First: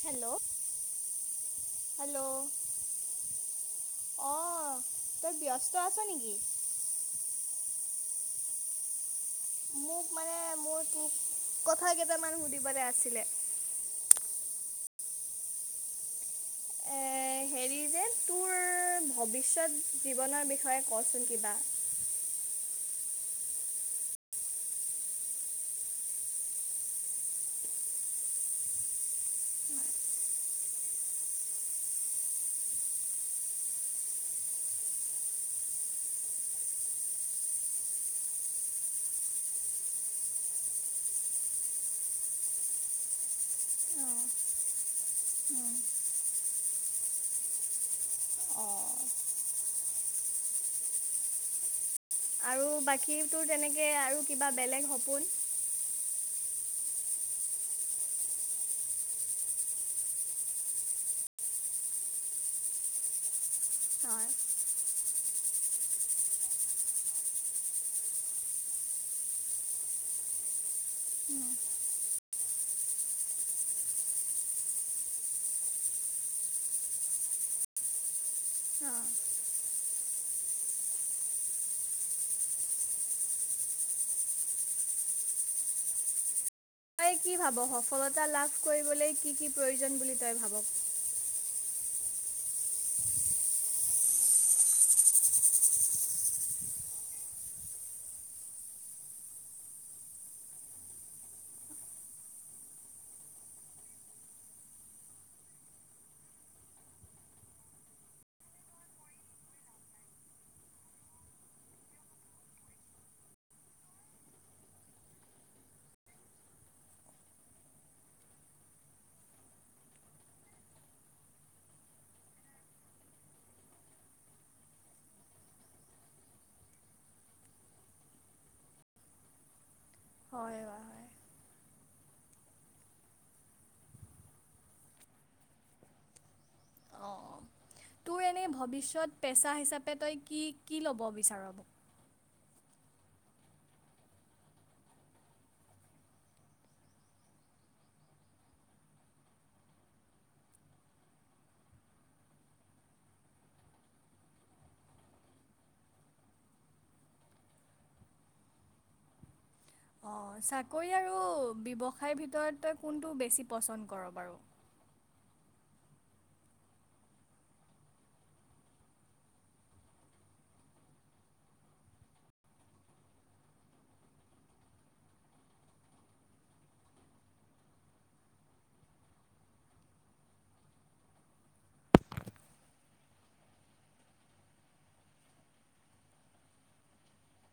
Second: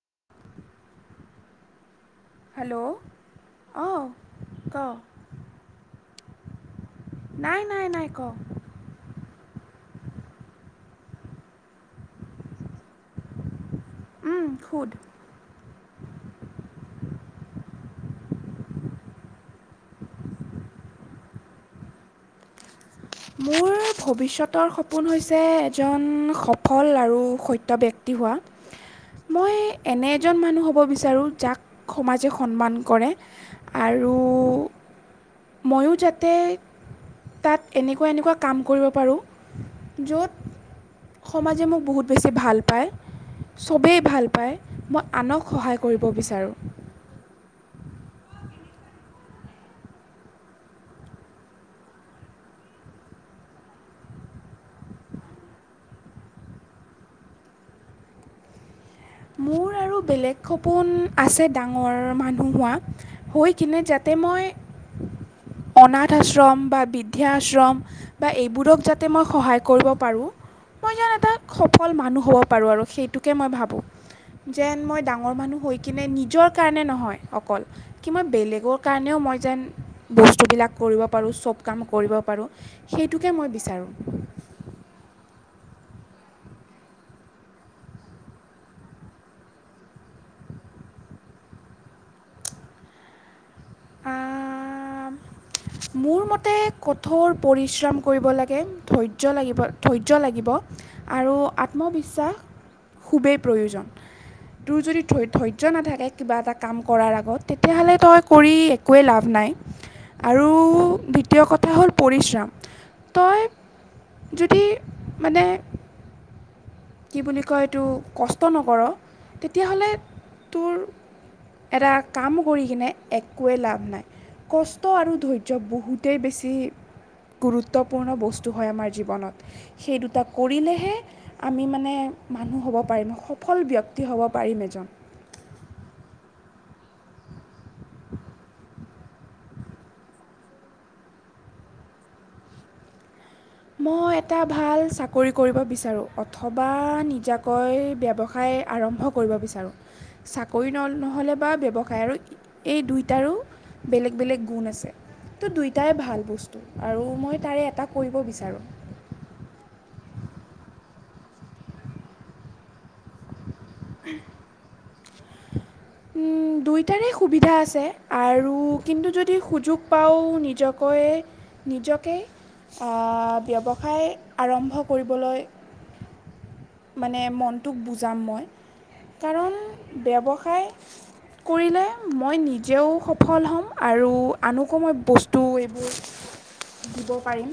Hello, hello. Hello অঁ, ক অঁ তই, ব্যস্ত আছ নিকি? নাই, নাই, নাই ক। মোক মানে মোৰ তোক কথা কেইটামান সুধিবলে আছিলে। উম, সোধ এ হেৰি যে তোৰ ভৱিষ্যত জীৱনৰ বিষয়ে কচোন কিবা মোৰ ভৱিষ্যতৰ সপোন হৈছে এজন সফল আৰু সত্যব্যক্ তি হোৱা মই এনে এজন মানুহ হ'ব বিচাৰোঁ যাক সমাজে সন্মান কৰে আৰু ময়ো যাতে তাত এনেকুৱা এনেকুৱা কাম কৰিব পাৰোঁ য'ত সমাজে মোক বহুত বেছি ভাল পায় চবেই ভাল পায় মই আনক সহায় কৰিব বিচাৰোঁ অঁ আৰু বাকী তোৰ তেনেকে আৰু কিবা বেলেগ সপোন মোৰ আৰু বেলেগ সপোন আছে ডাঙৰ মানুহ হোৱা হৈ কিনে যাতে হয় মই অনাথ আশ্ৰম বা বৃদ্ধা আশ্ৰম বা এইবোৰক যাতে মই সহায় কৰিব পাৰোঁ মই যেন এটা সফল মানুহ হ'ব পাৰোঁ আৰু সেইটোকে মই ভাবোঁ। যেন মই ডাঙৰ মানুহ হৈ কিনে নিজৰ কাৰণে নহয় অকল কিমান বেলেগৰ অঁ। কাৰণেও মই যেন বস্তুবিলাক কৰিব পাৰোঁ, চব কাম কৰিব পাৰোঁ সেইটোকে মই বিচাৰোঁ। তই কি ভাব? সফলতা লাভ কৰিবলৈ কি কি প্ৰয়োজন বুলি তই ভাব? অ মোৰ মতে কঠোৰ পৰিশ্ৰম কৰিব লাগে ধৈৰ্য্য লাগিব, ধৈৰ্য লাগিব আৰু আত্মবিশ্বাস খুবেই প্ৰয়োজন। তোৰ যদি ধৈ ধৈৰ্য্য নাথাকে কিবা এটা কাম কৰাৰ আগত তেতিয়াহ'লে তই কৰি একোৱেই লাভ নাই। আৰু দ্বিতীয় কথা হ'ল পৰিশ্ৰম, তই যদি মানে কি বুলি কয় এইটো কষ্ট নকৰ তেতিয়াহ'লে তোৰ এটা কাম কৰি কিনে একোৱেই লাভ নাই। কষ্ট আৰু ধৈৰ্য বহুতেই বেছি গুৰুত্বপূৰ্ণ বস্তু হয় আমাৰ জীৱনত সেই দুটা হয় হয় কৰিলেহে হয়। আমি মানে মানুহ হ'ব পাৰিম, সফল ব্যক্তি হ'ব পাৰিম এজন। অ অ, তোৰ এনেই ভৱিষ্যত পেচা হিচাপে তই কি কি ল'ব বিচাৰ মোক? মই এটা ভাল চাকৰি কৰিব বিচাৰোঁ অথবা নিজাকৈ ব্যৱসায় আৰম্ভ কৰিব বিচাৰোঁ, চাকৰি ন নহ'লে বা ব্যৱসায় আৰু ই এই দুইটাৰো বেলেগ - বেলেগ গুণ আছে। তোৰ দুইটাই ভাল বস্তু আৰু মই তাৰে এটা কৰিব বিচাৰোঁ। অঁ চাকৰি আৰু ব্যৱসায়ৰ ভিতৰত তই কোনটো বেছি পচন্দ কৰ বাৰু? [inaudible] উম, দুয়োটাৰে সুবিধা আছে আৰু কিন্তু যদি সুযোগ পাওঁ নিজকৈ নিজকে অ ব্যৱসায় আৰম্ভ কৰিবলৈ মানে মনটোক বুজাম মই কাৰণ ব্যৱসায় কৰিলে মই নিজেও সফল হ'ম আৰু আনকো মই বস্তু এইবোৰ [inaudible] দিব পাৰিম।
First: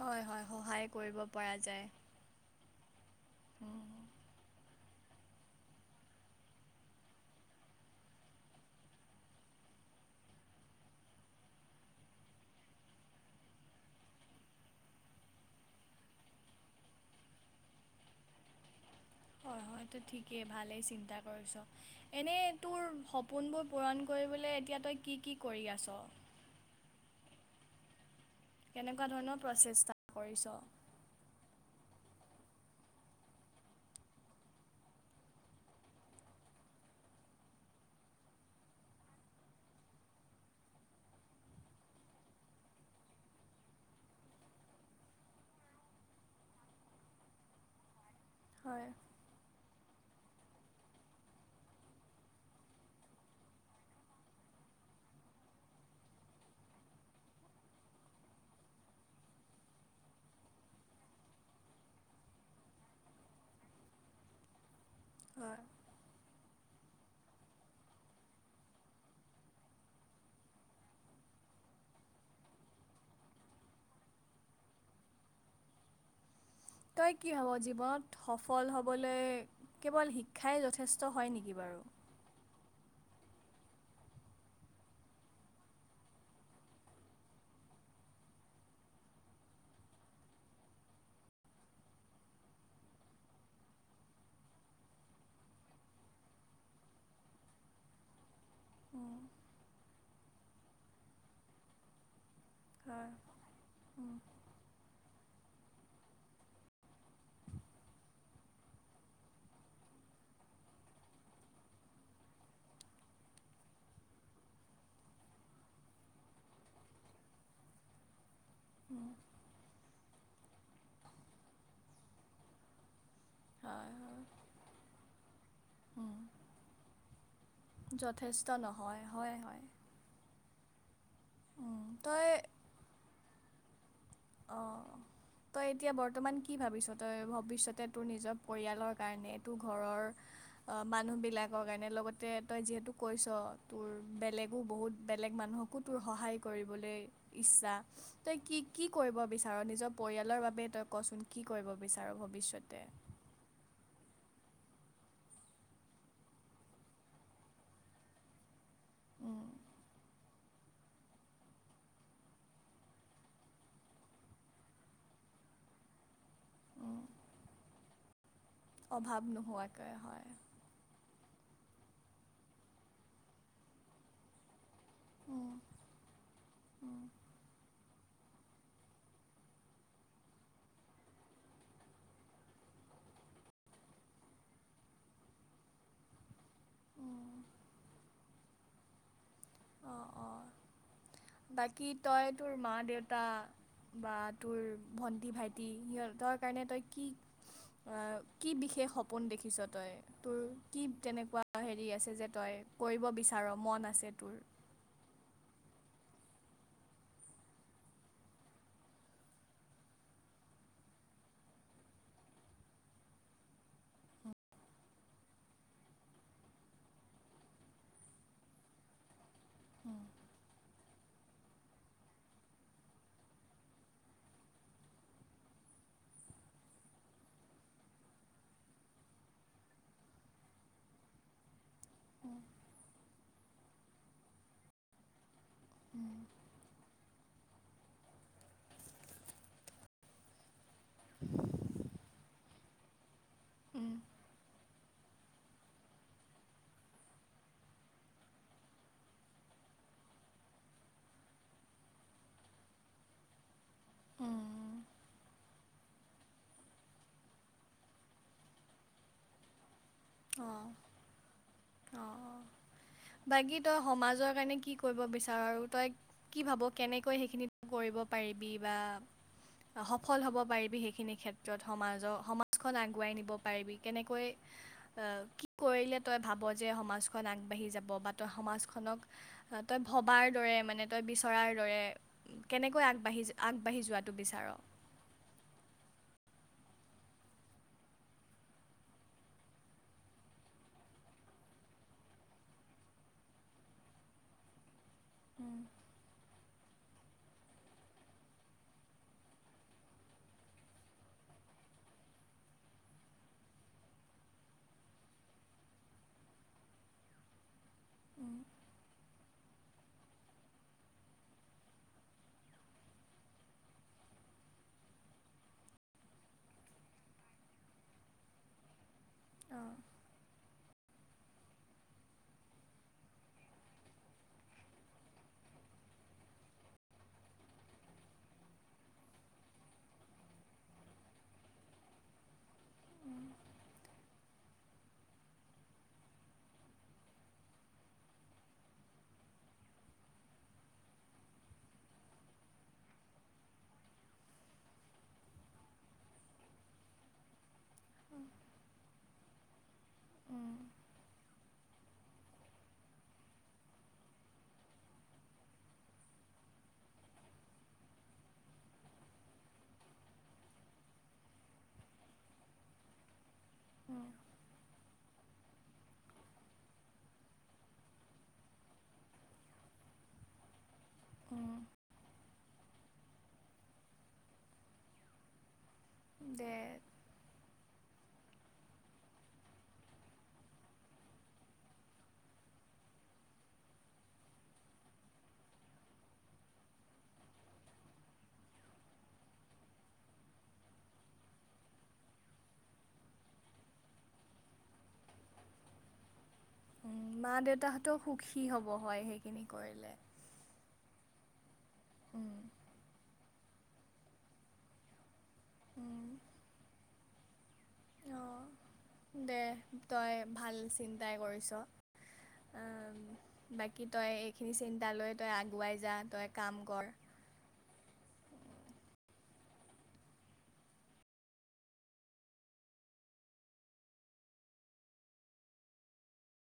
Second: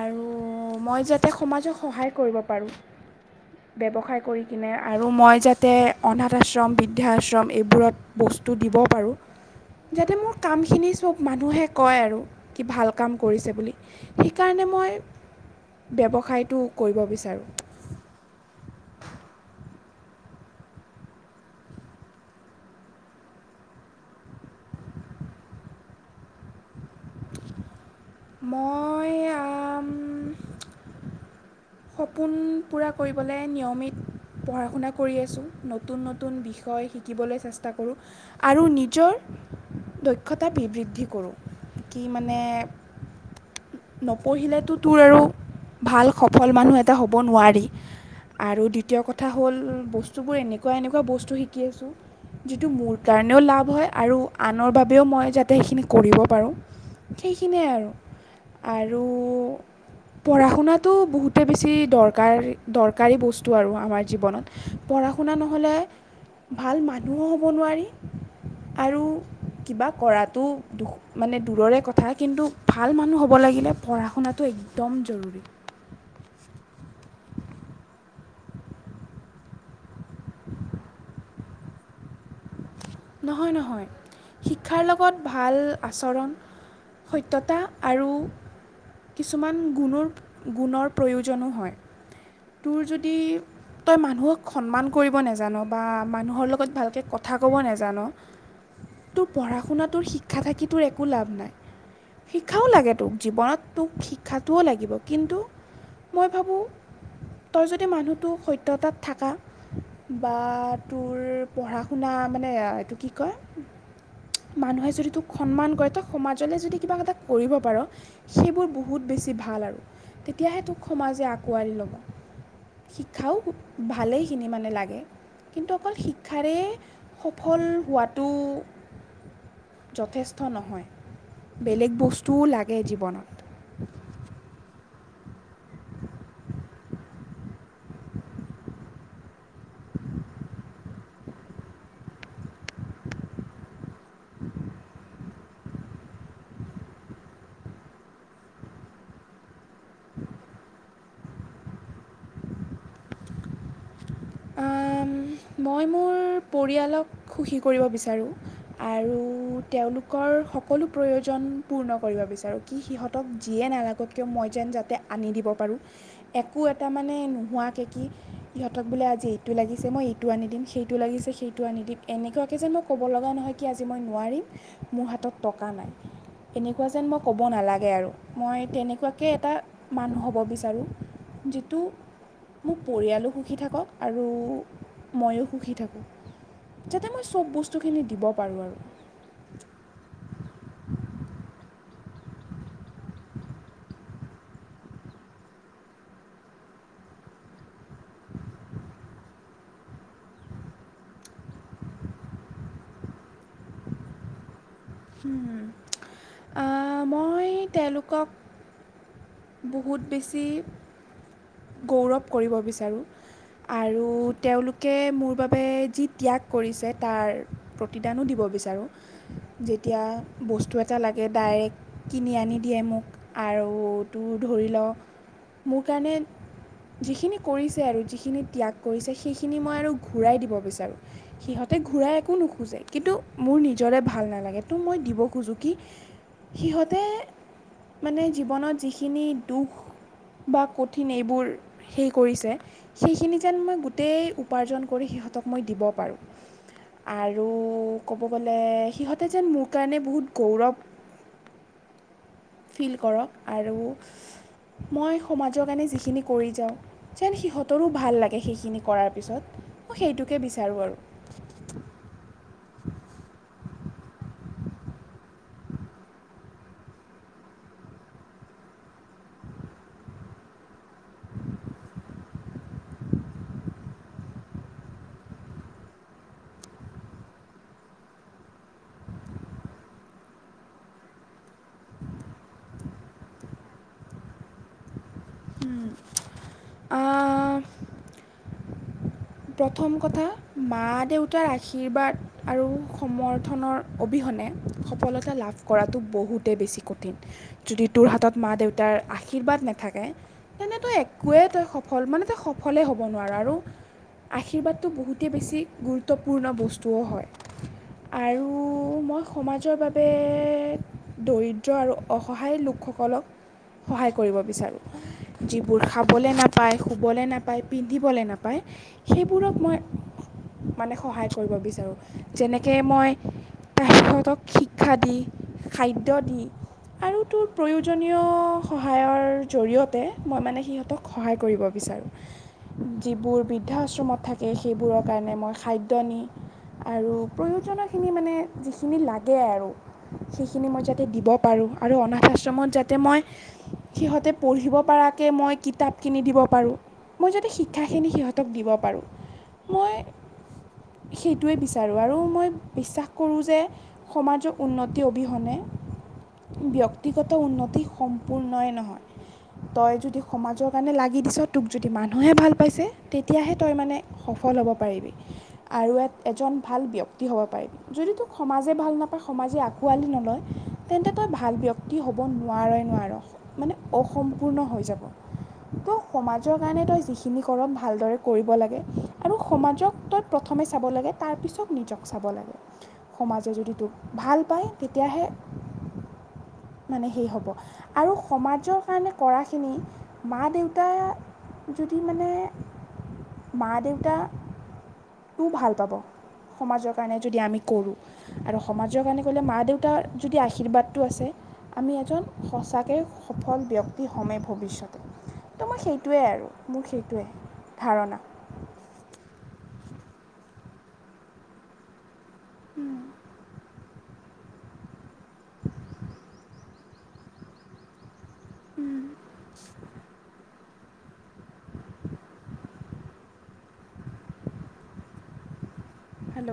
আৰু হয় হয় সহায় মই কৰিব যাতে পৰা সমাজক যায়। সহায় কৰিব পাৰোঁ, ব্যৱসায় কৰি কিনে আৰু মই যাতে অনাথ আশ্ৰম, বৃদ্ধা আশ্ৰম এইবোৰত বস্তু দিব পাৰোঁ। যাতে মোৰ কামখিনি চব মানুহে কয় আৰু কি ভাল কাম কৰিছে বুলি। সেইকাৰণে মই ব্যৱসায়টো কৰিব বিচাৰোঁ। হয় হয়তো ঠিকেই ভালেই চিন্তা কৰিছ। এনেই তোৰ সপোনবোৰ পূৰণ কৰিবলৈ এতিয়া তই কি কি কৰি আছ? ম কেনেকুৱা ধৰণৰ প্ৰচেষ্টা কৰিছোঁ? সপোন পূৰা কৰিবলৈ নিয়মিত পঢ়া - শুনা কৰি আছোঁ, নতুন নতুন বিষয় শিকিবলৈ চেষ্টা কৰোঁ। আৰু নিজৰ দক্ষতা বি বৃদ্ধি কৰোঁ কি মানে নপঢ়িলেতো তোৰ আৰু ভাল সফল মানুহ এটা হ'ব নোৱাৰি। আৰু হয়, দ্বিতীয় কথা হ'ল, বস্তুবোৰ এনেকুৱা এনেকুৱা বস্তু শিকি আছোঁ যিটো মোৰ কাৰণেও লাভ হয় আৰু আনৰ বাবেও মই যাতে সেইখিনি কৰিব পাৰোঁ। সেইখিনিয়ে আৰু। আৰু পঢ়া শুনাটো বহুতে বেছি দৰকাৰ, দৰকাৰী বস্তু আৰু আমাৰ জীৱনত। পঢ়া শুনা হয়, নহ'লে, ভাল মানুহো হ'ব নোৱাৰি। আৰু কিবা কৰাটো মানে দূৰৰে কথা কিন্তু ভাল মানুহ হ'ব। ব লাগিলে পঢ়া শুনাটো একদম জৰুৰী। তই কি ভাব, জীৱনত সফল হ'বলে কেৱল শিক্ষাই যথেষ্ট হয় নেকি বাৰু? নহয় নহয় শিক্ষাৰ লগত ভাল আচৰণ সত্যতা আৰু কিছুমান গুণৰ গুণৰ প্ৰয়োজনো হয়, তোৰ যদি তই মানুহক সন্মান কৰিব নাজান বা মানুহৰ লগত ভালকে ক কথা ক'ব নাজান। তোৰ পঢ়া শুনাটোৰ শিক্ষা থাকি তোৰ একো লাভ নাই। শিক্ষাও লাগে হয়, তোক, জীৱনত তোক উম। শিক্ষাটোও লাগিব, কিন্তু মই ভাবোঁ তই যদি মানুহটো সত্যতাত থাকা, বা তোৰ পঢ়া শুনা মানে এইটো কি কয় মানুহে যদি তোক সন্মান কৰে, তই সমাজলে যদি কিবা এটা কৰিব পাৰ। সেইবোৰ বহুত বেছি ভাল আৰু, তেতিয়াহে তোক সমাজে আঁকোৱালি ল'ব। শিক্ষাও হয়, হয়, ভালেইখিনি মানে লাগে, কিন্তু অকল শিক্ষাৰে সফল হোৱাটো যথেষ্ট নহয়, হয়, হয়। যথেষ্ট নহয়, উম, বেলেগ তই বস্তুও লাগে জীৱনত। অঁ। তই এতিয়া বৰ্তমান কি ভাবিছ, তই ভৱিষ্যতে তোৰ নিজৰ পৰিয়ালৰ কাৰণে তোৰ ঘৰৰ। অ মানুহ বিলাকৰ কাৰণে লগতে তই যিহেতু কৈছ, তোৰ বেলেগো বহুত বেলেগ মানুহ সহায় কৰিবলে ইচ্ছা, তই কি কি কি কৰিব বিচাৰ, নিজৰ পৰিয়ালৰ বাবে তই কচোন কি কৰিব বিচাৰ ভৱিষ্যতে? মই মোৰ পৰিয়ালক সুখী কৰিব বিচাৰোঁ। আৰু তেওঁলোকৰ সকলো প্ৰয়োজন পূৰ্ণ কৰিব বিচাৰোঁ। কি সিহঁতক যিয়ে নালাগক কিয়, মই যেন যাতে আনি দিব পাৰোঁ। একো এটা মানে নোহোৱাকে কি, সিহঁতক বোলে অভাৱ আজি এইটো লাগিছে, নোহোৱাকৈ মই হয় এইটো আনি দিম সেইটো লাগিছে সেইটো আনি দিম, এনেকুৱাকৈ যেন মই ক'ব লগা নহয় কি আজি মই নোৱাৰিম। মোৰ হাতত উম, টকা নাই। এনেকুৱা যেন মই ক'ব নালাগে আৰু, মই তেনেকুৱাকে এটা মানুহ হ'ব বিচাৰোঁ। যিটো মোৰ পৰিয়ালো সুখী থাকক। আৰু ময়ো সুখী থাকোঁ, যাতে মই চব বস্তুখিনি দিব পাৰোঁ আৰু। অ' অ' বাকী তই তোৰ মা দেউতা। বা তোৰ ভন্টি, ভাইটি সিহঁতৰ কাৰণে তই কি আ কি বিশেষ সপোন দেখিছ তই? তোৰ কি তেনেকুৱা হেৰি আছে যে, তই কৰিব বিচাৰ মন আছে তোৰ? হম' আ মই তেওঁলোকক বহুত বেছি গৌৰৱ কৰিব বিচাৰোঁ। আৰু তেওঁলোকে মোৰ বাবে যি ত্যাগ কৰিছে তাৰ প্ৰতিদানো দিব বিচাৰোঁ। যেতিয়া বস্তু এটা লাগে ডাইৰেক্ট কিনি আনি দিয়ে মোক আৰু। তোৰ ধৰি লওঁ মোৰ কাৰণে। যিখিনি কৰিছে আৰু যিখিনি ত্যাগ কৰিছে সেইখিনি মই আৰু ঘূৰাই দিব বিচাৰোঁ। সিহঁতে ঘূৰাই একো নোখোজে কিন্তু মোৰ নিজৰে ভাল নালাগে তো মই দিব খোজোঁ। কি সিহঁতে মানে জীৱনত যি। খিনি দুখ বা কঠিন এইবোৰ সেই কৰিছে সেইখিনি। যেন মই গোটেই উপাৰ্জন কৰি সিহঁতক মই দিব পাৰোঁ। আৰু ক'ব গ'লে সিহঁতে যেন মোৰ কাৰণে বহুত গৌৰৱ। ফিল কৰ আৰু অঁ মই সমাজৰ কাৰণে যিখিনি। কৰি যাওঁ যেন সিহঁতৰো ভাল লাগে সেইখিনি কৰাৰ পিছত মই সেইটোকে বিচাৰোঁ আৰু। অহ অ বাকী তই সমাজৰ কাৰণে কি কৰিব বিচাৰ আৰু তই। কি ভাৱ কেনেকৈ সেইখিনিত কৰিব পাৰিবি বা। অহ সফল হ'ব পাৰিবি সেইখিনি ক্ষেত্ৰত সমাজৰ সমাজখন আগুৱাই নিব পাৰিবি কেনেকৈ। অহ কি কৰিলে তই ভাৱ যে সমাজখন আগবাঢ়ি যাব বা তই সমাজখনক। তই ভবাৰ দৰে মানে তই বিচৰাৰ দৰে। কেনেকৈ আগবাঢ়ি যে আগবাঢ়ি যোৱাটো বিচাৰ। উম। অহ। প্ৰথম কথা মা দেউতাৰ আশীৰ্বাদ আৰু সমৰ্থনৰ অবিহনে। সফলতা লাভ কৰাটো বহুতেই বেছি কঠিন। যদি তোৰ হাতত মা দেউতাৰ আশীৰ্বাদ নাথাকে। তেন্তে তই একোৱে তই সফল মানে তই সফলে হ'ব নোৱাৰা আৰু। আশীৰ্বাদটো বহুতেই বেছি গুৰুত্বপূৰ্ণ বস্তুও হয়। আৰু মই সমাজৰ বাবে। দৰিদ্ৰ আৰু অসহায় লোকসকলক সহায় কৰিব বিচাৰোঁ। যিবোৰ খাবলে নাপায় শুবলে নাপায় পিন্ধিবলে নাপায়। সেইবোৰক মই মানে সহায় কৰিব বিচাৰোঁ যেনেকে মই। তাৰ সিহঁতক শিক্ষা দি খাদ্য দি। আৰু তোৰ প্ৰয়োজনীয় সহায়ৰ জৰিয়তে মই মানে সিহঁতক। সহায় কৰিব বিচাৰোঁ যিবোৰ বৃদ্ধাশ্ৰ। মত থাকে সেইবোৰৰ কাৰণে মই খাদ্য নি। আৰু প্ৰয়োজন খিনি মানে যিখিনি লাগে আৰু। সেইখিনি মই যাতে দিব পাৰোঁ আৰু অনাথ আশ্ৰমত যাতে মই। সিহঁতে পঢ়িব পাৰাকে মই কিতাপ কিনি দিব পাৰোঁ মই যদি‌‌ সি। শিক্ষা খিনি সিহঁতক দিব পাৰোঁ মই। সেইটোৱেই বিচাৰোঁ আৰু মই বিশ্বাস কৰোঁ যে সমাজৰ উন্নতি অবিহনে। ব্যক্তিগত উন্নতি সম্পূৰ্ণই নহয়। তই যদি সমাজৰ কাৰণে লাগি দিছ তোক যদি মানুহে ভাল পাইছে তেতিয়াহে। তই মানে সফল হ'ব পাৰিবি। আৰু এক এজন ভাল ব্যক্তি হ'ব পাৰি যদি তোক সমাজে ভাল নাপায় সমাজে আঁকোৱালি নলয়। তেন্তে তই ভাল উম, ব্যক্তি হ'ব নোৱাৰেই নোৱাৰেই মানে অসম্পূৰ্ণ হৈ যাব। ত' দে সমাজৰ কাৰণে তই যিখিনি কৰ ভালদৰে। কৰিব লাগে আৰু সমাজক তই প্ৰথমে চাব লাগে তাৰপিছত নিজক চাব লাগে। সমাজে যদি তোক ভাল পায় তেতিয়াহে মানে সেই হ'ব। আৰু সমাজৰ কাৰণে কৰাখিনি, মা দেউতা যদি মানে মা দেউতা তু ভাল পাব। সমাজৰ উম, কাৰণে মা যদি আমি কৰোঁ, দেউতাহঁতেও সুখী আৰু হ'ব হয় সমাজৰ কাৰণে সেইখিনি কৰিলে মা দেউতাৰ যদি আশীৰ্বাদটো আছে, আমি এজন উম, সঁচাকে সফল ব্যক্তি হমেই ভৱিষ্যতে, ত মই উম, সেইটোৱে আৰু মোৰ সেইটোৱেই। ধাৰণা অঁ দে তই ভাল চিন্তাই কৰিছ। বাকী তই এইখিনি চিন্তা লৈ তই আগুৱাই যা তই কাম কৰ। উম। হেল্ল।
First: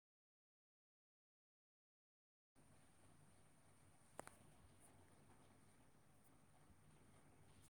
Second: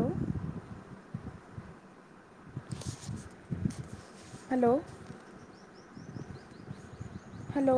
হেল্ল। হেল্ল।